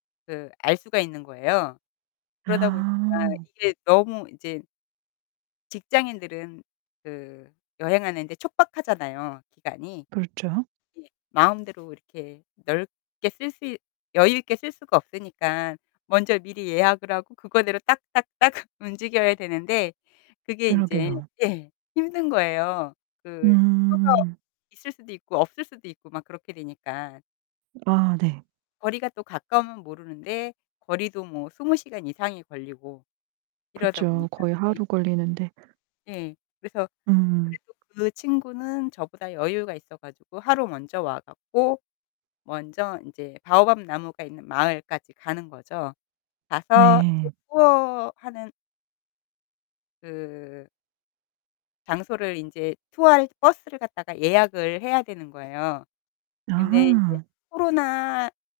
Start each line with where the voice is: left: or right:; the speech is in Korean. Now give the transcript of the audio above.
left: 그 알 수가 있는 거예요. 그러다 보니까
right: 아.
left: 이게 너무 이제 직장인들은 그 여행하는 데 촉박하잖아요, 기간이.
right: 그렇죠.
left: 예. 마음대로 이렇게 넓게 쓸 수 있 여유 있게 쓸 수가 없으니깐 먼저 미리 예약을 하고 그거대로 딱 딱 딱 움직여야 되는데 그게 인제
right: 그러게요.
left: 예, 힘든 거예요. 그 표가
right: 음.
left: 있을 수도 있고 없을 수도 있고 막 그렇게 되니까.
right: 아 네.
left: 거리가 또 가까우면 모르는데 거리도 뭐 20 시간 이상이 걸리고 이러다
right: 그쵸.
left: 보니까.
right: 거의
left: 네.
right: 하루 걸리는데.
left: 예. 그래서
right: 음.
left: 그래도 그 친구는 저보다 여유가 있어 가지고 하루 먼저 와 갖고 먼저 인제 바오밥나무가 있는 마을까지 가는 거죠. 가서 이제
right: 네.
left: 투어하는 그 장소를 인제 투어할 버스를 갖다가 예약을 해야 되는 거예요. 근데 인제
right: 아.
left: 코로나